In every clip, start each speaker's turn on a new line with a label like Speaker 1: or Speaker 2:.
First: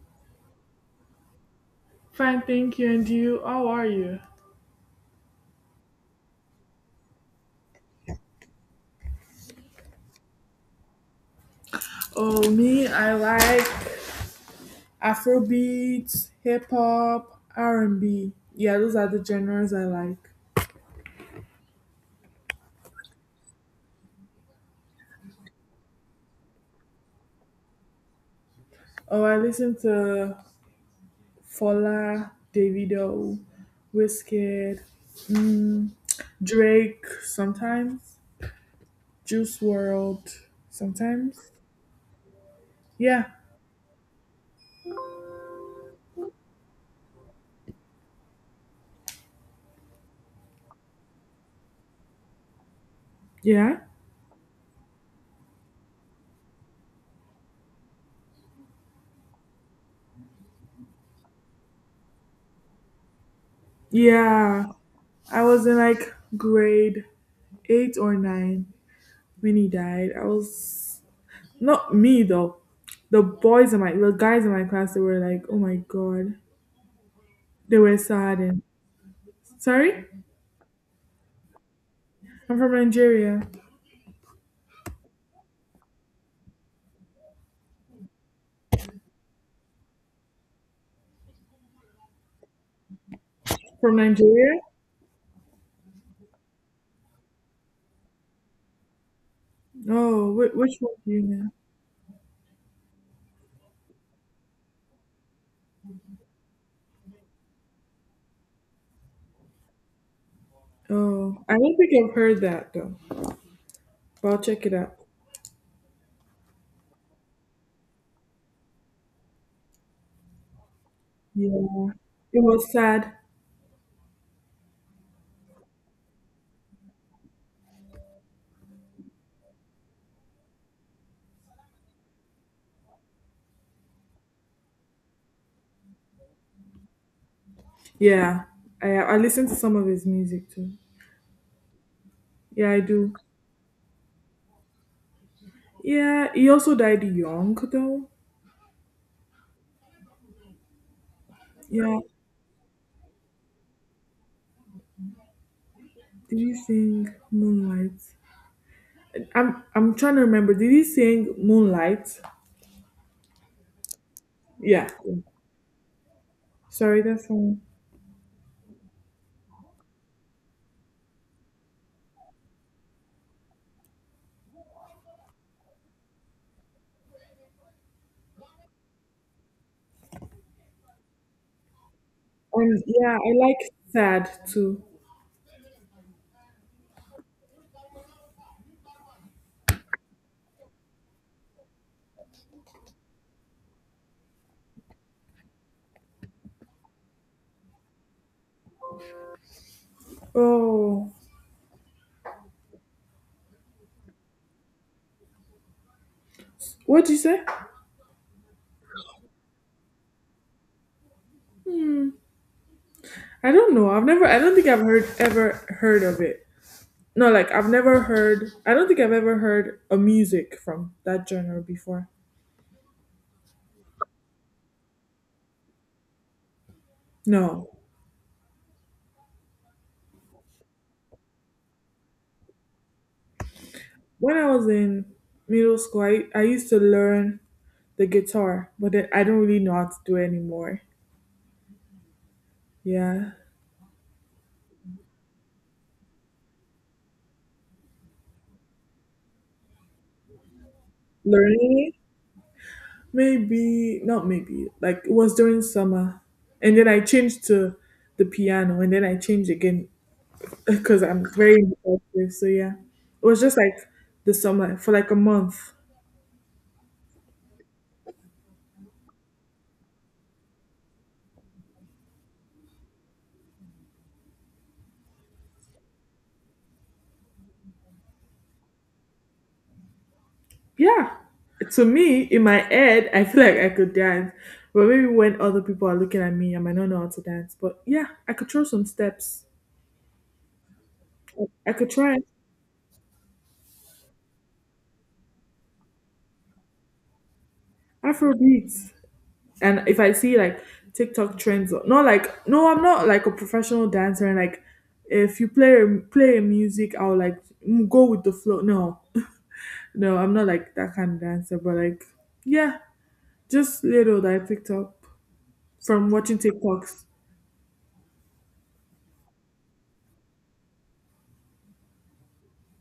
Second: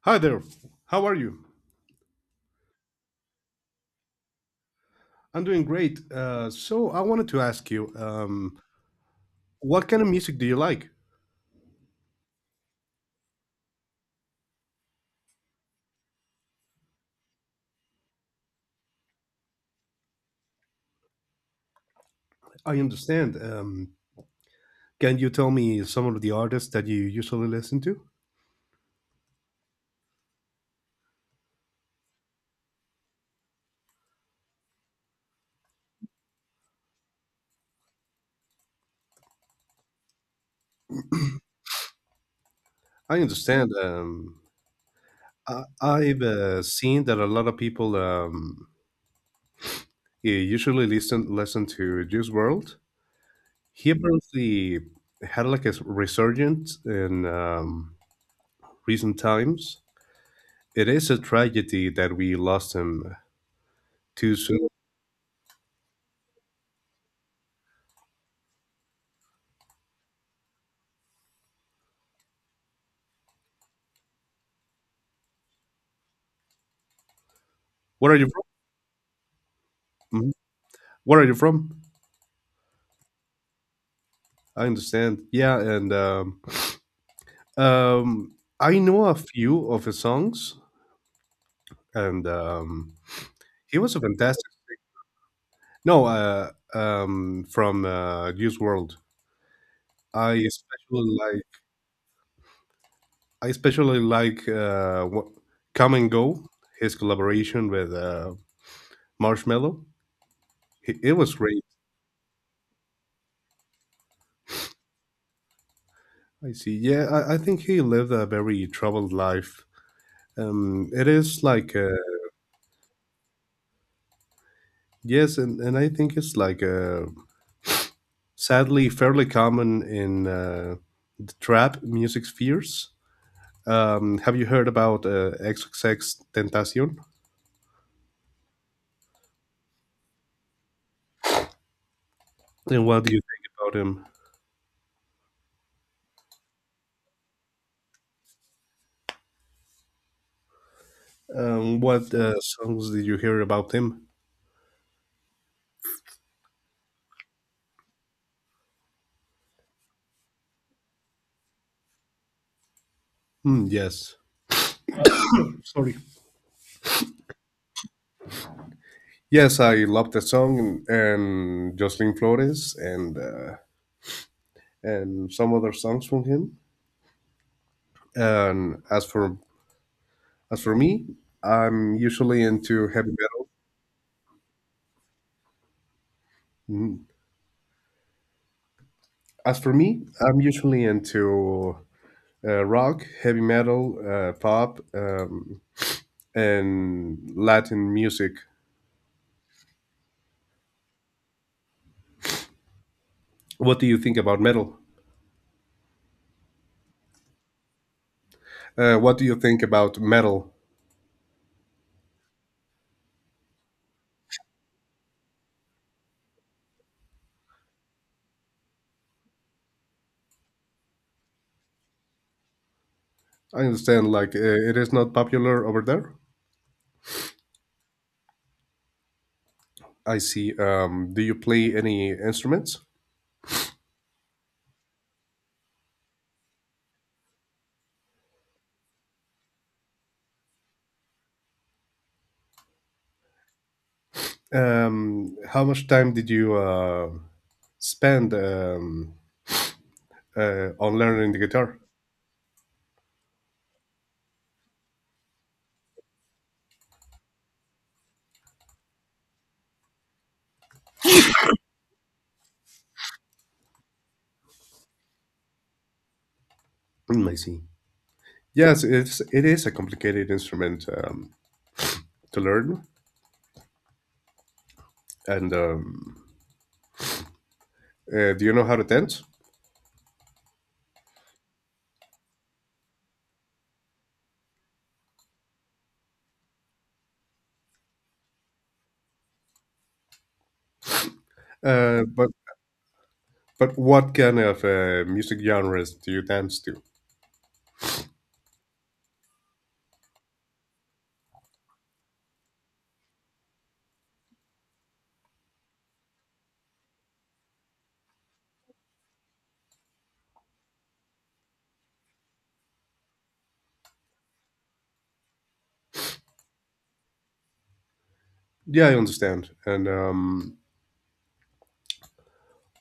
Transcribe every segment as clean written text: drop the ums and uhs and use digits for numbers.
Speaker 1: Hi there. How are you?
Speaker 2: Fine, thank you. And you, how are you?
Speaker 1: I'm doing great. So I wanted to ask you, what kind of music do you like?
Speaker 2: Oh, me, I like Afrobeats, hip hop, R and B. Yeah, those are the genres I like.
Speaker 1: I understand. Can you tell me some of the artists that you usually listen to?
Speaker 2: Oh, I listen to Fola, Davido, Wizkid, mm, Drake sometimes, Juice World sometimes.
Speaker 1: I
Speaker 2: Yeah,
Speaker 1: understand. I've seen that a lot of people you usually listen to Juice World.
Speaker 2: yeah,
Speaker 1: He apparently had like a resurgence in recent times. It is a tragedy that we lost him too
Speaker 2: yeah.
Speaker 1: soon.
Speaker 2: I was in like grade eight or nine when he died. I was not me though. The guys in my class, they were like, oh my god. They were
Speaker 1: Where are you
Speaker 2: sad and sorry?
Speaker 1: from? Mm-hmm. Where are you from?
Speaker 2: I'm from Nigeria.
Speaker 1: I understand. Yeah, and um, I know a few of his songs, and he was
Speaker 2: From
Speaker 1: a fantastic.
Speaker 2: Nigeria?
Speaker 1: No, from Juice World. I
Speaker 2: Oh, which one
Speaker 1: especially
Speaker 2: do you
Speaker 1: like.
Speaker 2: know?
Speaker 1: I especially like "Come and Go." His collaboration with Marshmello. It was
Speaker 2: Oh, I
Speaker 1: great.
Speaker 2: don't think I've heard that though. But I'll check it out.
Speaker 1: I see. Yeah, I think he lived a very troubled life. It is
Speaker 2: Yeah,
Speaker 1: like
Speaker 2: it was sad.
Speaker 1: yes, and I think it's like sadly fairly common in the trap music spheres. Have you heard about XXX Tentacion?
Speaker 2: Yeah, I listened to some of his music too. Yeah, I
Speaker 1: And what do
Speaker 2: do.
Speaker 1: you think about him?
Speaker 2: Yeah, he also died young though. Yeah,
Speaker 1: What songs did you hear about him?
Speaker 2: did he sing Moonlight? I'm trying to remember. Did he sing Moonlight?
Speaker 1: Hmm, yes,
Speaker 2: Yeah. Sorry, that's fine.
Speaker 1: yes, I love that song and Jocelyn Flores and and some other songs from him. And as for me, I'm usually
Speaker 2: And
Speaker 1: into heavy
Speaker 2: yeah, I
Speaker 1: metal.
Speaker 2: like sad too.
Speaker 1: Mhm. As for me, I'm usually into rock, heavy metal, pop, and Latin music.
Speaker 2: Oh,
Speaker 1: What do you think about metal?
Speaker 2: what'd you say?
Speaker 1: What do you think about metal?
Speaker 2: I don't know. I've never. I don't think I've heard ever heard of it. No, like I've never heard. I don't think I've ever heard a music from that genre before.
Speaker 1: I understand, like it is not popular over there.
Speaker 2: No.
Speaker 1: I see. Do you play any instruments?
Speaker 2: When I was in middle school, I used to learn the guitar, but then I don't really know how to do it anymore. Yeah,
Speaker 1: How much time did you spend on learning the guitar?
Speaker 2: learning it. Maybe not maybe. Like it was during summer. And then I changed to the piano and then I changed again because I'm very impulsive. So yeah. It was just like the summer for like a month.
Speaker 1: Mm, I see. It is a complicated instrument to learn. And do you know how to dance?
Speaker 2: Yeah. To me, in my head, I feel like I could dance. But maybe when other people are looking at me, I might not know how to dance. But yeah, I could throw some steps. I could
Speaker 1: Uh,
Speaker 2: try
Speaker 1: but But what kind of music genres do you dance to?
Speaker 2: Afro beats. And if I see like TikTok trends, not like no, I'm not like a professional dancer. And like, if you play music, I'll like go with the flow. No, no, I'm not like that kind of dancer. But like, yeah, just little that I picked up from watching TikToks.
Speaker 1: Yeah, I understand. And um,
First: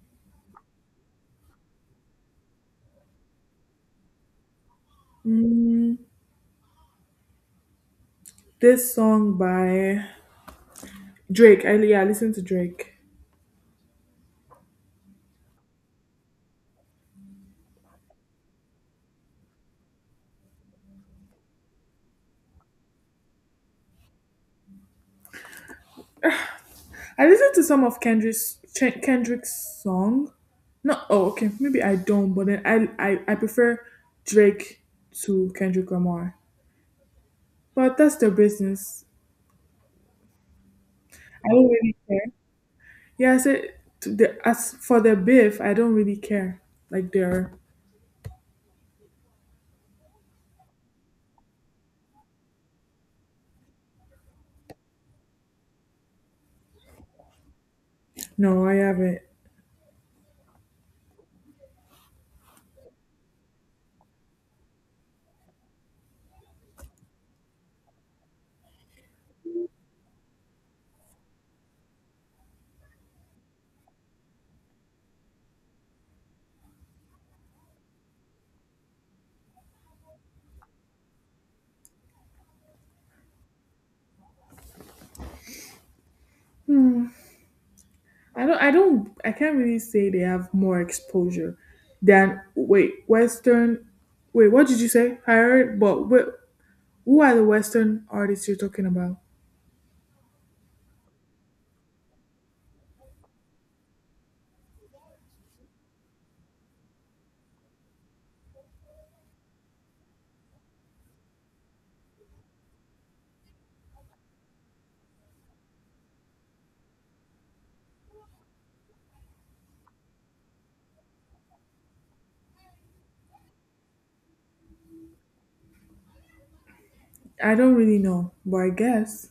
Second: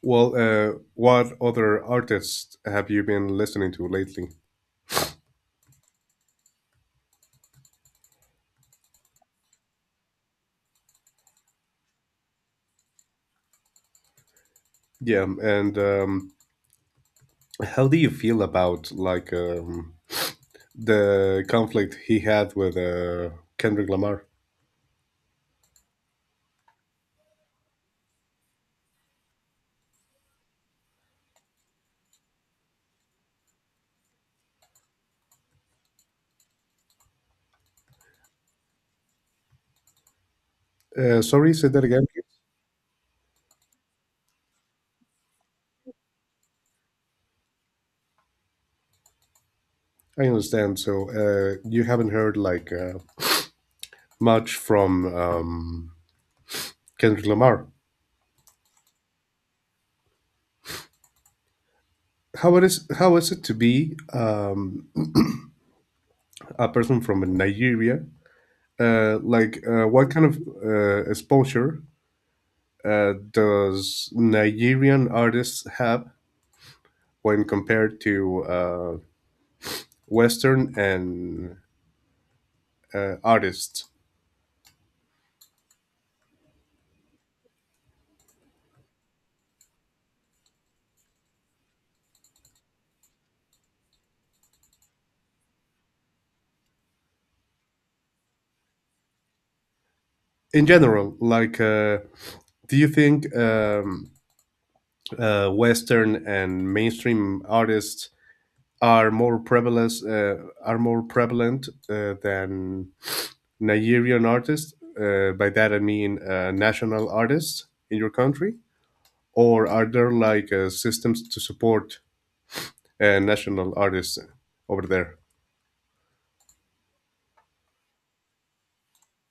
Speaker 1: well, uh, what other artists have you been listening to lately?
Speaker 2: Mm, this song by Drake. I yeah, I listen to Drake.
Speaker 1: Yeah, and how do you feel about like the conflict he had with Kendrick Lamar?
Speaker 2: I listen to some of Kendrick's song. No, oh, okay, maybe I don't. But then I prefer Drake to Kendrick Lamar. But that's their business. I
Speaker 1: Sorry, say
Speaker 2: don't
Speaker 1: that
Speaker 2: really
Speaker 1: again, please.
Speaker 2: care. Yeah, I said to the, as for their beef, I don't really care. Like their
Speaker 1: I understand. So you haven't heard like much from Kendrick Lamar.
Speaker 2: no, I haven't.
Speaker 1: How it is? How is it to be a person from Nigeria, like what kind of exposure does Nigerian artists have when compared to Western and artists
Speaker 2: I don't. I don't. I can't really say they have more exposure than wait Western. Wait, what did you say? I heard, but who are the Western artists you're talking about?
Speaker 1: in general? Like, do you think Western and mainstream artists are more prevalent uh, are more prevalent than Nigerian artists? By that I mean national artists in your country. Or are there like systems to support national artists over there?
Speaker 2: I don't really know, but I guess.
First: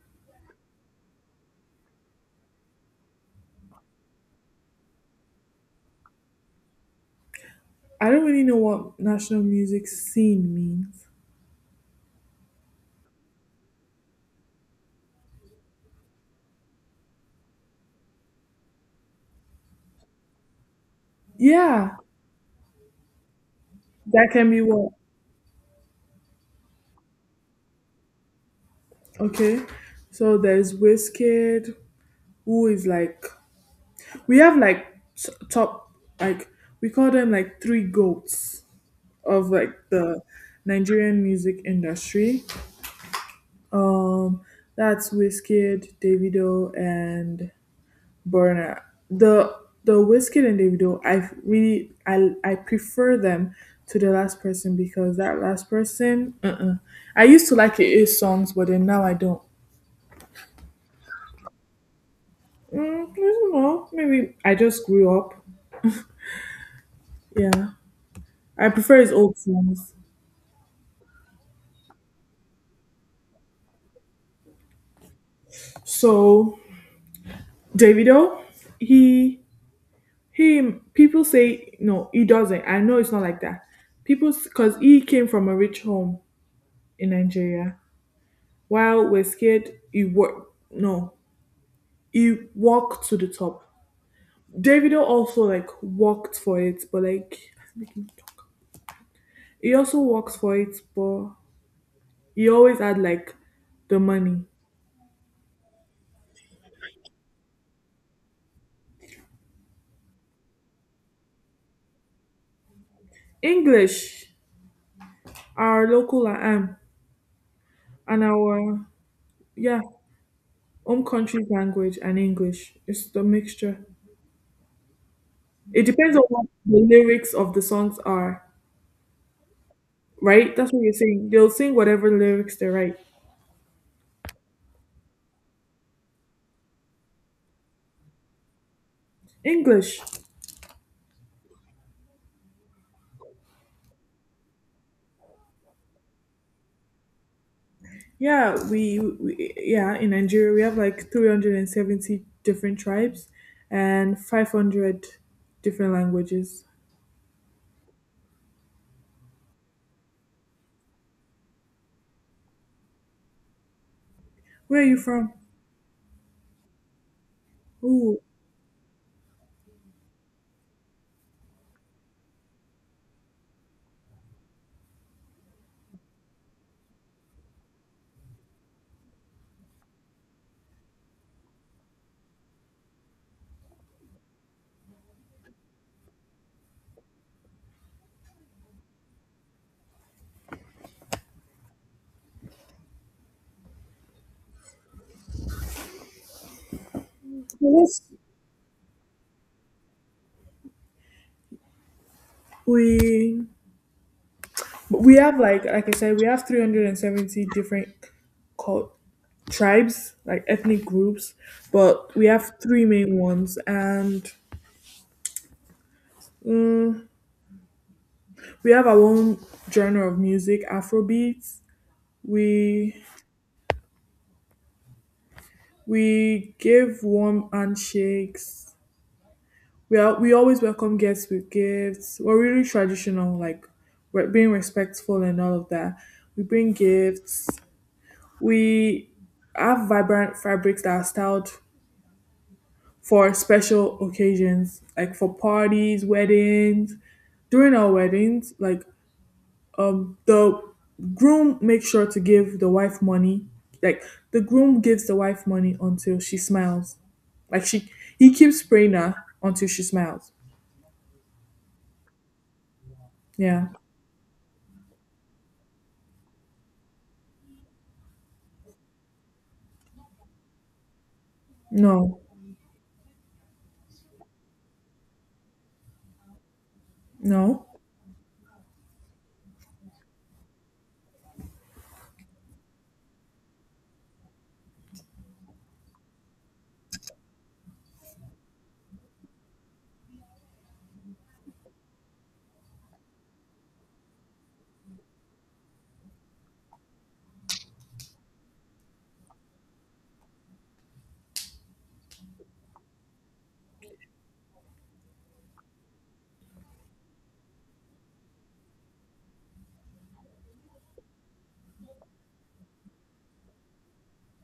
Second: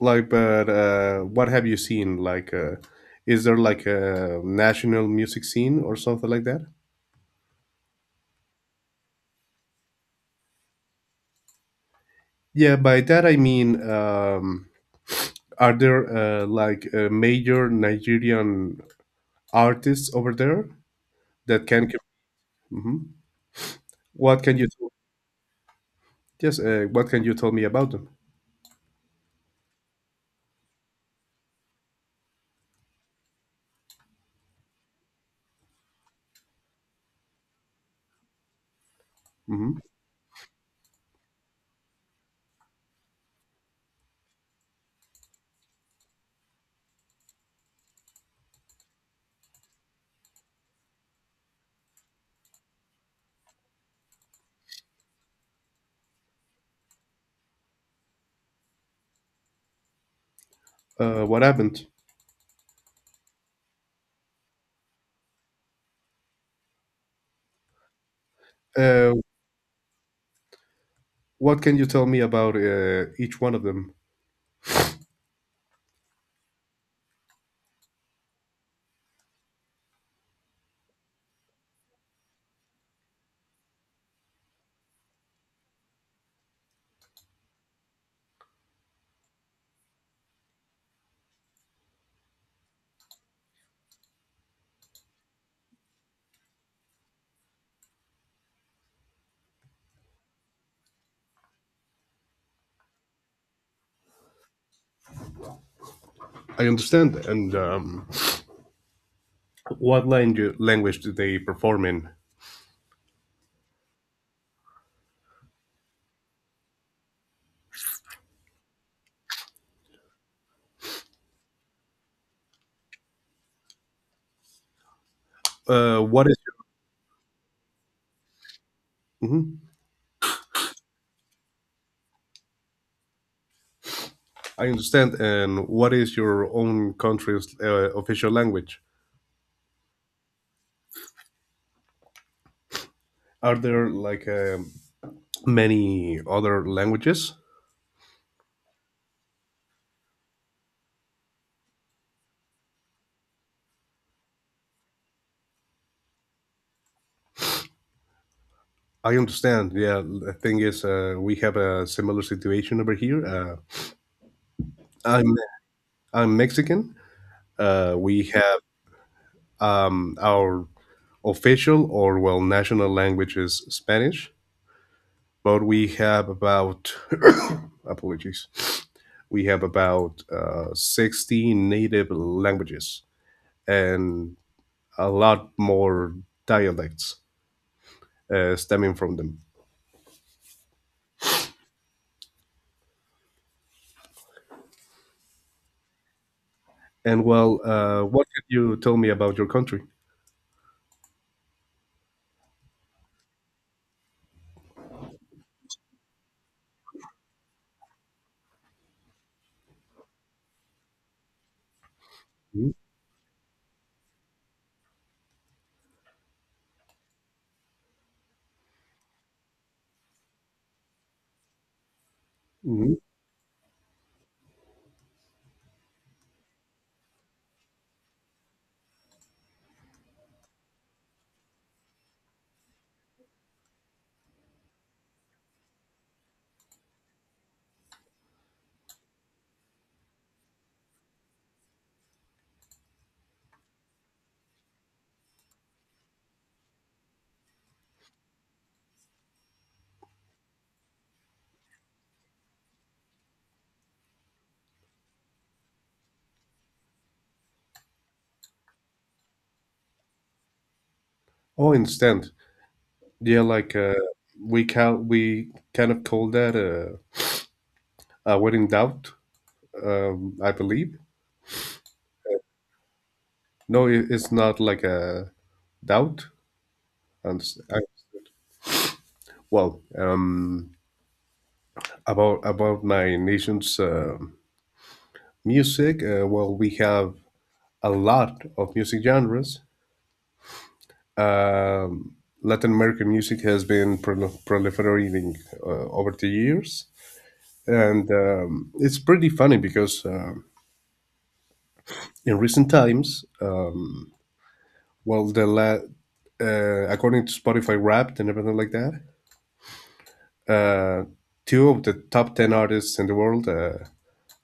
Speaker 1: Like, but what have you seen? Like, is there like a national music scene or something like that?
Speaker 2: I don't really know what national music scene means.
Speaker 1: Yeah, by that I mean, are there like major Nigerian artists over there that can?
Speaker 2: Yeah,
Speaker 1: Hmm.
Speaker 2: that
Speaker 1: What
Speaker 2: can
Speaker 1: can
Speaker 2: be
Speaker 1: you?
Speaker 2: what.
Speaker 1: Yes, what can you tell me about them?
Speaker 2: Okay, so there's Wizkid, who is like we have like top, like we call them like three goats of like
Speaker 1: Hmm.
Speaker 2: the Nigerian music industry. Um, that's Wizkid, Davido, and burner. The the whiskey individual, I really I prefer them to the last person because that last person, uh-uh. I used to like his songs, but then now I don't.
Speaker 1: What happened?
Speaker 2: I don't know. Maybe I just grew up. Yeah, I prefer
Speaker 1: Uh,
Speaker 2: his old songs.
Speaker 1: what can you tell me about each one of them?
Speaker 2: So Davido, he he people say no, he doesn't. I know it's not like that. People because he came from a rich home in Nigeria, while Wizkid he worked no he walked to the top. Davido also like walked for it, but like he also worked for it, but he always had like the money.
Speaker 1: I understand that. And what language do they perform in?
Speaker 2: English, our local and our yeah, home country language and English. It's the mixture. It depends on
Speaker 1: What is
Speaker 2: what
Speaker 1: your,
Speaker 2: the lyrics of the songs are,
Speaker 1: Mhm.
Speaker 2: right? That's what you're saying. They'll sing whatever lyrics they write.
Speaker 1: I understand. And what is your own country's official language?
Speaker 2: English.
Speaker 1: Are there like many other languages?
Speaker 2: Yeah, we yeah in Nigeria we have like 370 different tribes and 500 different languages.
Speaker 1: I understand. Yeah, the thing is, we have a similar situation over here.
Speaker 2: Where are you from?
Speaker 1: I'm I'm Mexican.
Speaker 2: Ooh,
Speaker 1: We have our official or well national language is Spanish, but we have about apologies we have about 60 native languages and a lot more dialects stemming from them. And well,
Speaker 2: well,
Speaker 1: what can you tell me about your country?
Speaker 2: we we have like I said we have 370 different cult tribes like ethnic groups, but we have three main ones and mm, we have our own genre of music, Afrobeats.
Speaker 1: Mm-hmm.
Speaker 2: We We gave warm handshakes. We always welcome guests with gifts. We're really traditional, like we're being respectful and all of that. We bring gifts. We have vibrant fabrics that are styled for special occasions, like for parties, weddings. During our weddings, like the groom makes sure to give the wife money, like the groom gives the wife money until she smiles, like she he keeps praying her until she smiles
Speaker 1: Oh, instant. Yeah,
Speaker 2: yeah
Speaker 1: like we kind of call that a wedding doubt, I believe.
Speaker 2: no
Speaker 1: No, it's not like a doubt. And s-
Speaker 2: no
Speaker 1: I- well, About my nation's music, well, we have a lot of music genres. Um, Latin American music has been proliferating over the years. And it's pretty funny because in recent times, well, the la- according to Spotify Wrapped and everything like that, uh, two of the top 10 artists in the world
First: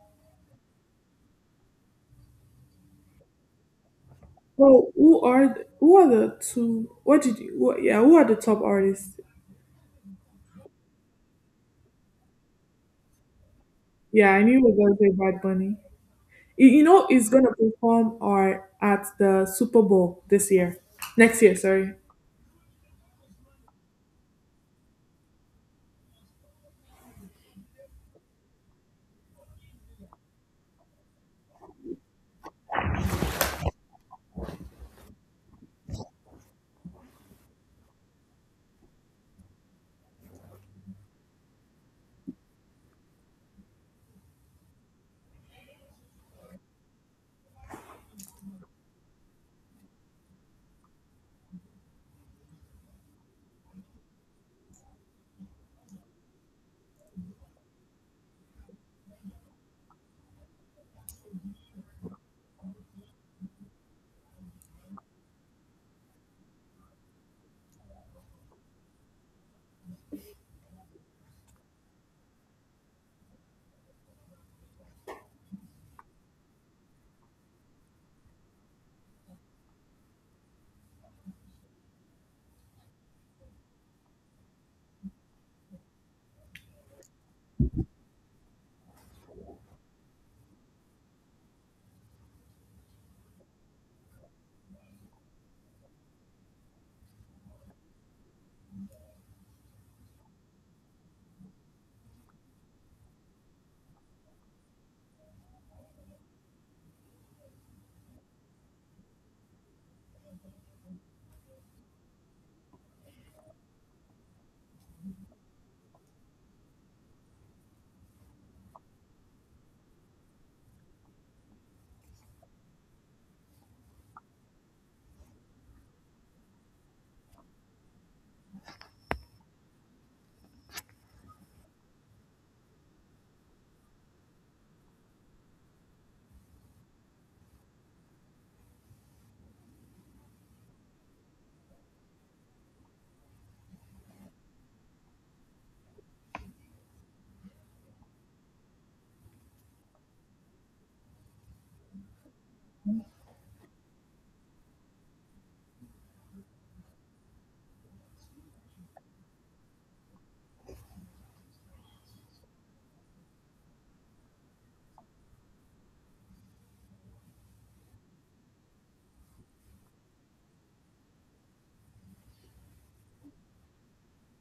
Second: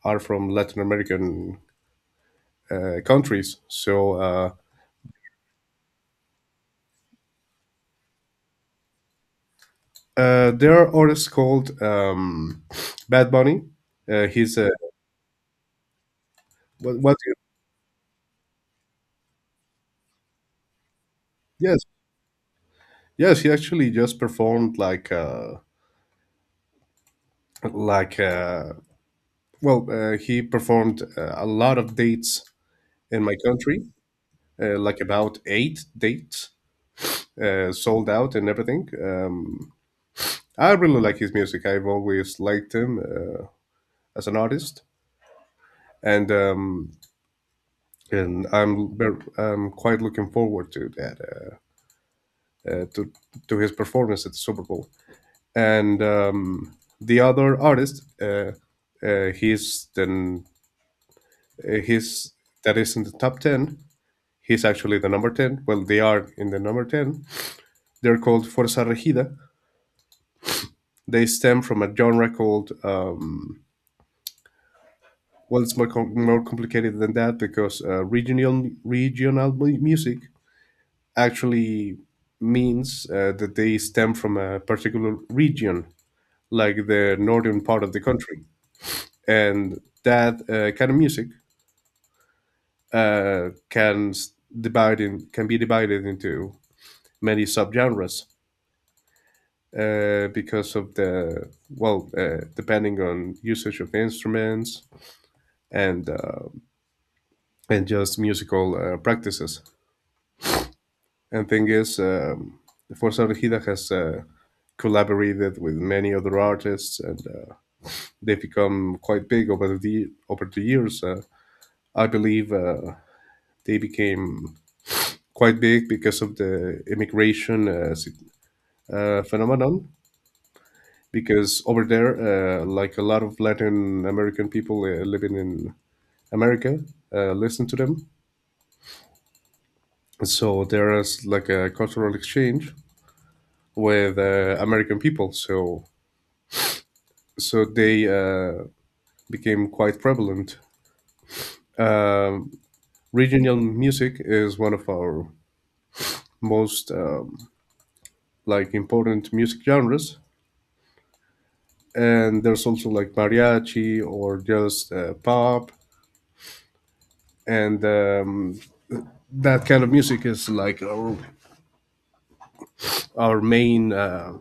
Speaker 1: are from Latin American countries. So, uh,
Speaker 2: well who are the two what did you what, yeah who are the top artists
Speaker 1: There are artists called Bad Bunny.
Speaker 2: yeah I knew
Speaker 1: He's
Speaker 2: you
Speaker 1: a
Speaker 2: were gonna say bad bunny you, you
Speaker 1: what,
Speaker 2: know
Speaker 1: what?
Speaker 2: he's
Speaker 1: Do you-
Speaker 2: gonna perform or at the super bowl this year next year
Speaker 1: Yes,
Speaker 2: sorry
Speaker 1: yes. He actually just performed like uh, he performed a lot of dates in my country, like about eight dates, sold out and everything. I really like his music. I've always liked him as an artist, and I'm I'm quite looking forward to that, uh, to to his performance at the Super Bowl. And the other artist, uh, he's then he's that is in the top ten. He's actually the number ten. Well, they are in the number ten. They're called Forza Regida. They stem from a genre called well, it's more more complicated than that because regional music actually means that they stem from a particular region, like the northern part of the country. And that kind of music uh, can can be divided into many subgenres because of the well depending on usage of instruments and just musical practices. And thing is, Forza Regida has collaborated with many other artists, and they've become quite big over the years. I believe they became quite big because of the immigration phenomenon. Because over there, like a lot of Latin American people living in America, listen to them. So there is like a cultural exchange with American people. So they became quite prevalent. Um, regional music is one of our most like important music genres, and there's also like mariachi or just pop, and that kind of music is like our main uh,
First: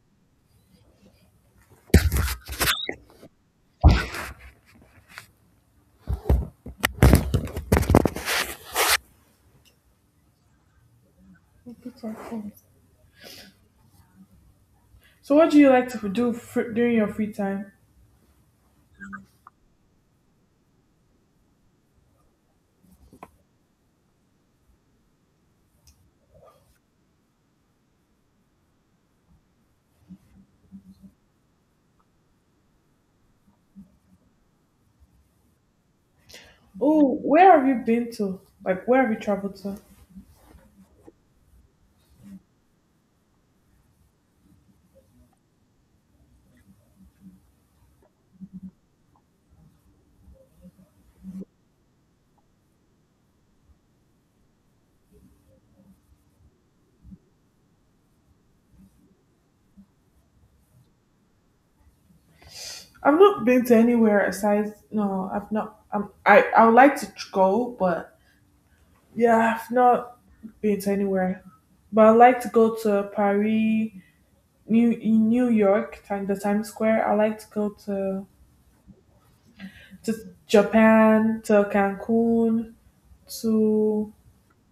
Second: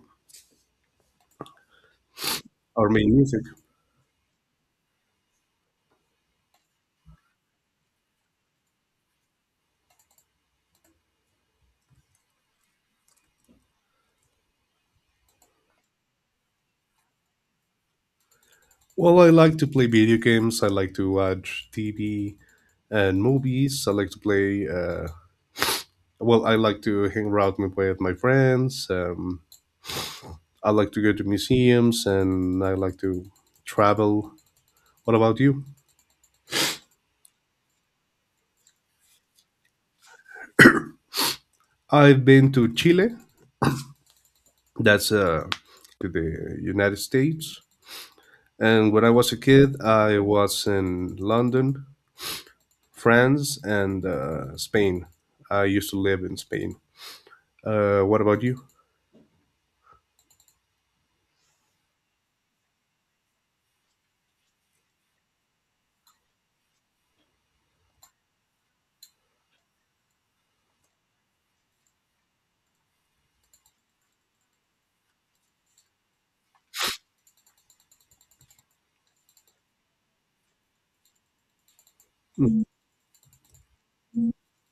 Speaker 1: our main music.
Speaker 2: so what do you like to do fr during your free time.
Speaker 1: Well, I like to play video games, I like to watch TV and movies, I like to play I like to hang around with my friends, I like to go to museums, and I like to travel. What about you?
Speaker 2: Oh, where have you been to? Like, where have you traveled to?
Speaker 1: I've been to Chile, that's to the United States. And when I was a kid, I was in London, France, and Spain. I used to live in Spain. What about you?
Speaker 2: I've not been to anywhere aside. No, I've not. I would like to go, but yeah, I've not been to anywhere. But I'd like to go to Paris, New York, time the Times Square. I like to go to to Japan, to
Speaker 1: Mm,
Speaker 2: Cancun, to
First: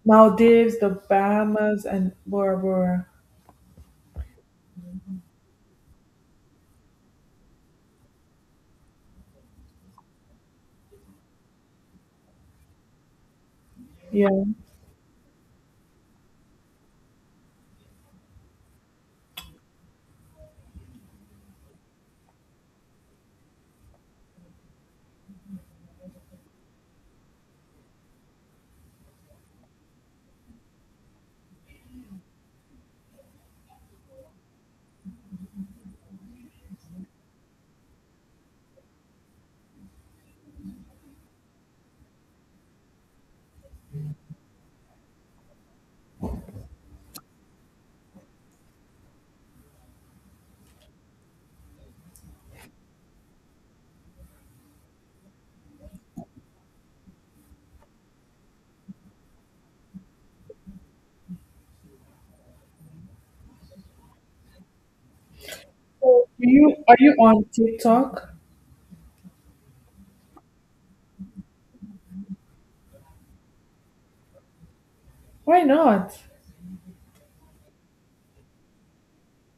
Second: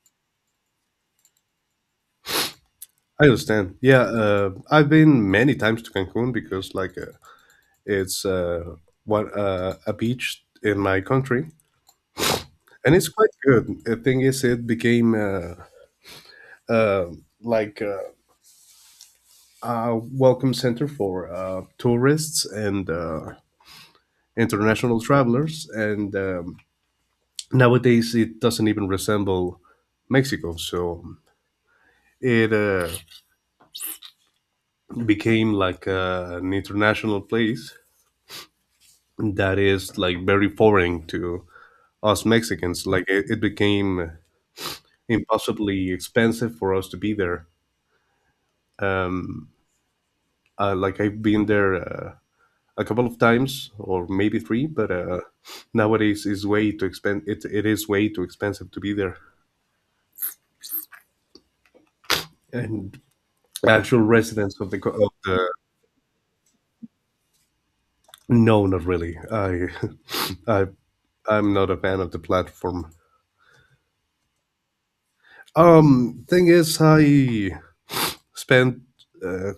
Speaker 2: Maldives, the Bahamas, and Bora Bora.
Speaker 1: I understand. Yeah, I've been many times to Cancun because, like, it's what a beach in my country, and it's quite good. The thing is,
Speaker 2: Yeah.
Speaker 1: it became uh, like a welcome center for tourists and international travelers, and nowadays, it doesn't even resemble Mexico, so it became like an international place that is like very foreign to us Mexicans. It became impossibly expensive for us to be there. Um, like I've been there a couple of times, or maybe three, but nowadays is way too expen. It is way too expensive to be there, and actual residents of the of the
Speaker 2: So, are you on TikTok?
Speaker 1: no, not really. I I I'm not a fan of the platform.
Speaker 2: Why not?
Speaker 1: Thing is, I spent uh,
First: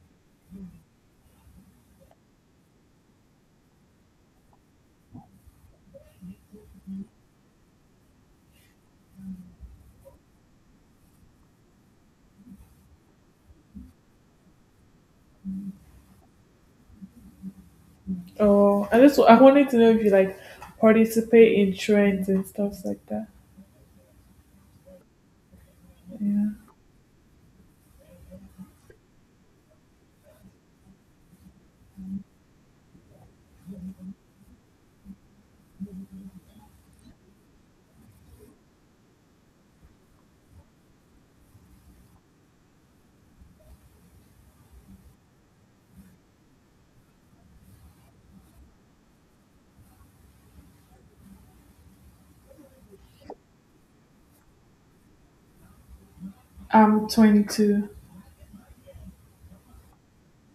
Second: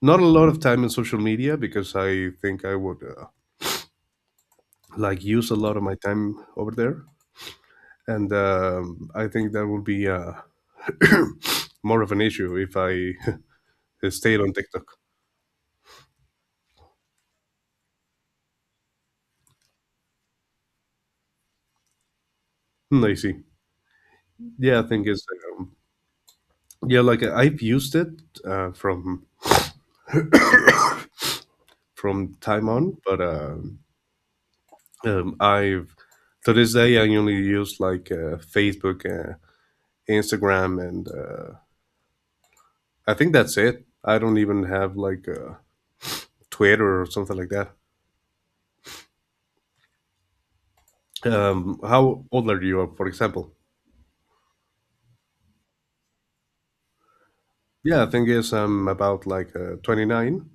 Speaker 1: not a lot of time in social media because I think I would like use a lot of my time over there, and I think that would be more of an issue if I stayed on TikTok.
Speaker 2: Oh, I just I wanted to know if you like participate in trends and stuff
Speaker 1: Hmm,
Speaker 2: like
Speaker 1: I
Speaker 2: that.
Speaker 1: see. Yeah, I think it's um,
Speaker 2: Yeah.
Speaker 1: yeah, like I've used it uh, from from time on, but I've to this day I only use like Facebook, Instagram, and I think that's it. I don't even have like Twitter or something like that. How old are you, for example?
Speaker 2: I'm 22.
Speaker 1: Yeah, I think is I'm about like 29.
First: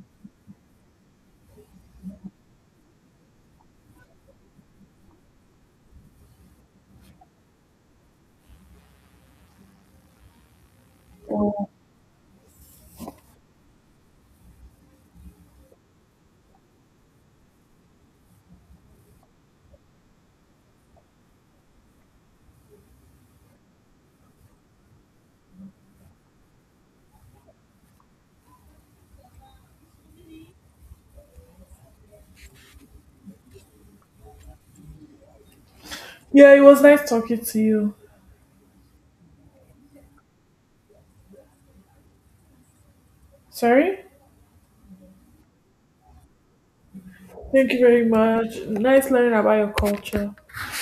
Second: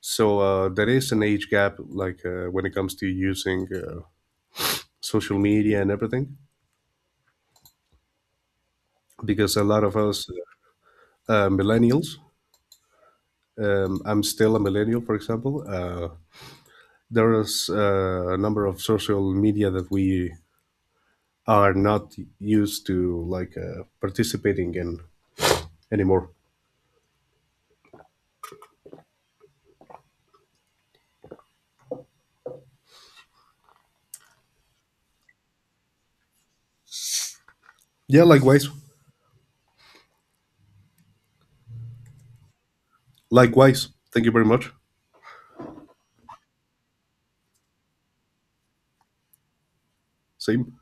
Speaker 1: So there is an age gap, like when it comes to using social media and everything, because a lot of us
Speaker 2: Oh.
Speaker 1: millennials, I'm still a millennial, for example. There is a number of social media that we are not used to like participating in anymore.
Speaker 2: Yeah, it was nice talking to you.
Speaker 1: Yeah, likewise. Likewise.
Speaker 2: Sorry?
Speaker 1: Thank you very much.
Speaker 2: Thank you very much. Nice learning about your culture.
Speaker 1: Same.